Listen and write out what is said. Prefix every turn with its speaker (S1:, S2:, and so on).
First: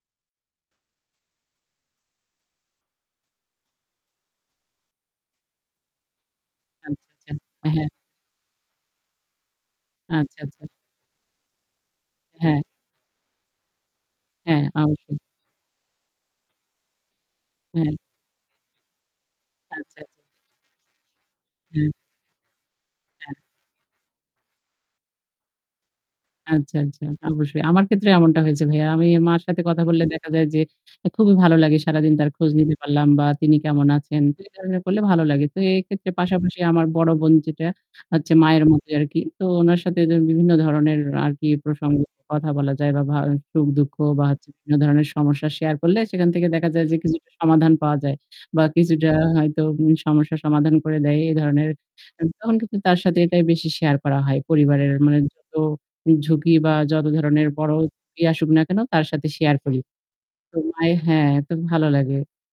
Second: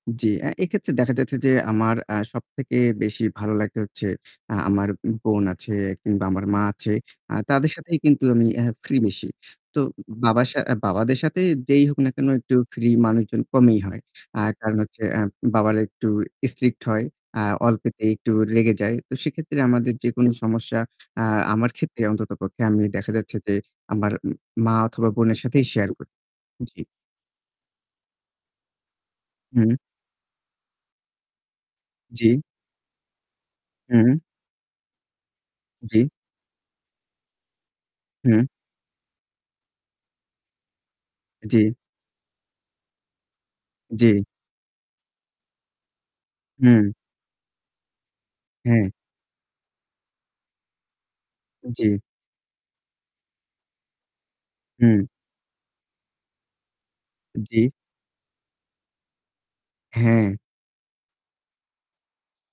S1: জি। অ্যা এক্ষেত্রে দেখা যাচ্ছে যে আমার অ্যা সবথেকে বেশি ভালো লাগে হচ্ছে, অ্যা আমার বোন আছে কিংবা আমার মা আছে।
S2: আচ্ছা, আচ্ছা
S1: অ্যা তাদের
S2: হ্যাঁ।
S1: সাথেই কিন্তু আমি অ্যা ফ্রি বেশি। তো
S2: আচ্ছা,
S1: বাবার সা
S2: আচ্ছা।
S1: বাবাদের সাথে যেই হোক না কেন একটু
S2: হ্যাঁ।
S1: ফ্রি মানুষজন কমই হয়। আর
S2: হ্যাঁ
S1: কারণ হচ্ছে
S2: অবশ্যই।
S1: আ বাবারা একটু স্ট্রিক্ট হয়, আ
S2: হুম।
S1: অল্পতেই একটু রেগে যায়। তো সেক্ষেত্রে
S2: আচ্ছা,
S1: আমাদের
S2: আচ্ছা।
S1: যেকোনো সমস্যা, আ আমার
S2: হুম।
S1: ক্ষেত্রে অন্ততপক্ষে আমি দেখা যাচ্ছে
S2: হ্যাঁ।
S1: যে আমার মা অথবা বোনের সাথেই শেয়ার করি।
S2: আচ্ছা,
S1: জি।
S2: আচ্ছা। অবশ্যই। আমার ক্ষেত্রে এমনটা হয়েছে ভাইয়া। আমি মার সাথে
S1: হুম।
S2: কথা বললে দেখা যায় যে খুবই ভালো লাগে সারাদিন তার
S1: জি।
S2: খোঁজ নিতে পারলাম বা তিনি কেমন
S1: হুম।
S2: আছেন? এ কাজ গুলো করলে ভালো লাগে। তো
S1: জি।
S2: এক্ষেত্রে পাশাপাশি আমার বড় বোন যেটা, হচ্ছে
S1: হুম।
S2: মায়ের মতো আরকি। তো উনার সাথে বিভিন্ন ধরনের আর কি
S1: জি।
S2: প্রসঙ্গ কথা বলা যায় বা ভা সুখ-দুঃখ
S1: জি।
S2: বা বিভিন্ন ধরনের সমস্যা শেয়ার করলে সেখান থেকে দেখা যায়
S1: হুম।
S2: যে কিছুটা সমাধান পাওয়া যায়। বা
S1: হ্যাঁ।
S2: কিছুটা হয়তো সমস্যার সমাধান করে দেয় এ ধরনের।
S1: জি।
S2: আ তখন কিন্তু তার সাথে এটাই বেশি শেয়ার করা হয় পরিবারের
S1: হুম।
S2: মানে যত ঝুঁকি বা যত ধরনের
S1: জি।
S2: বড় ঝুঁকি আসুক না কেন, তার সাথে শেয়ার করি।
S1: হ্যাঁ।
S2: তো মায়ের হ্যাঁ, তো ভালো লাগে।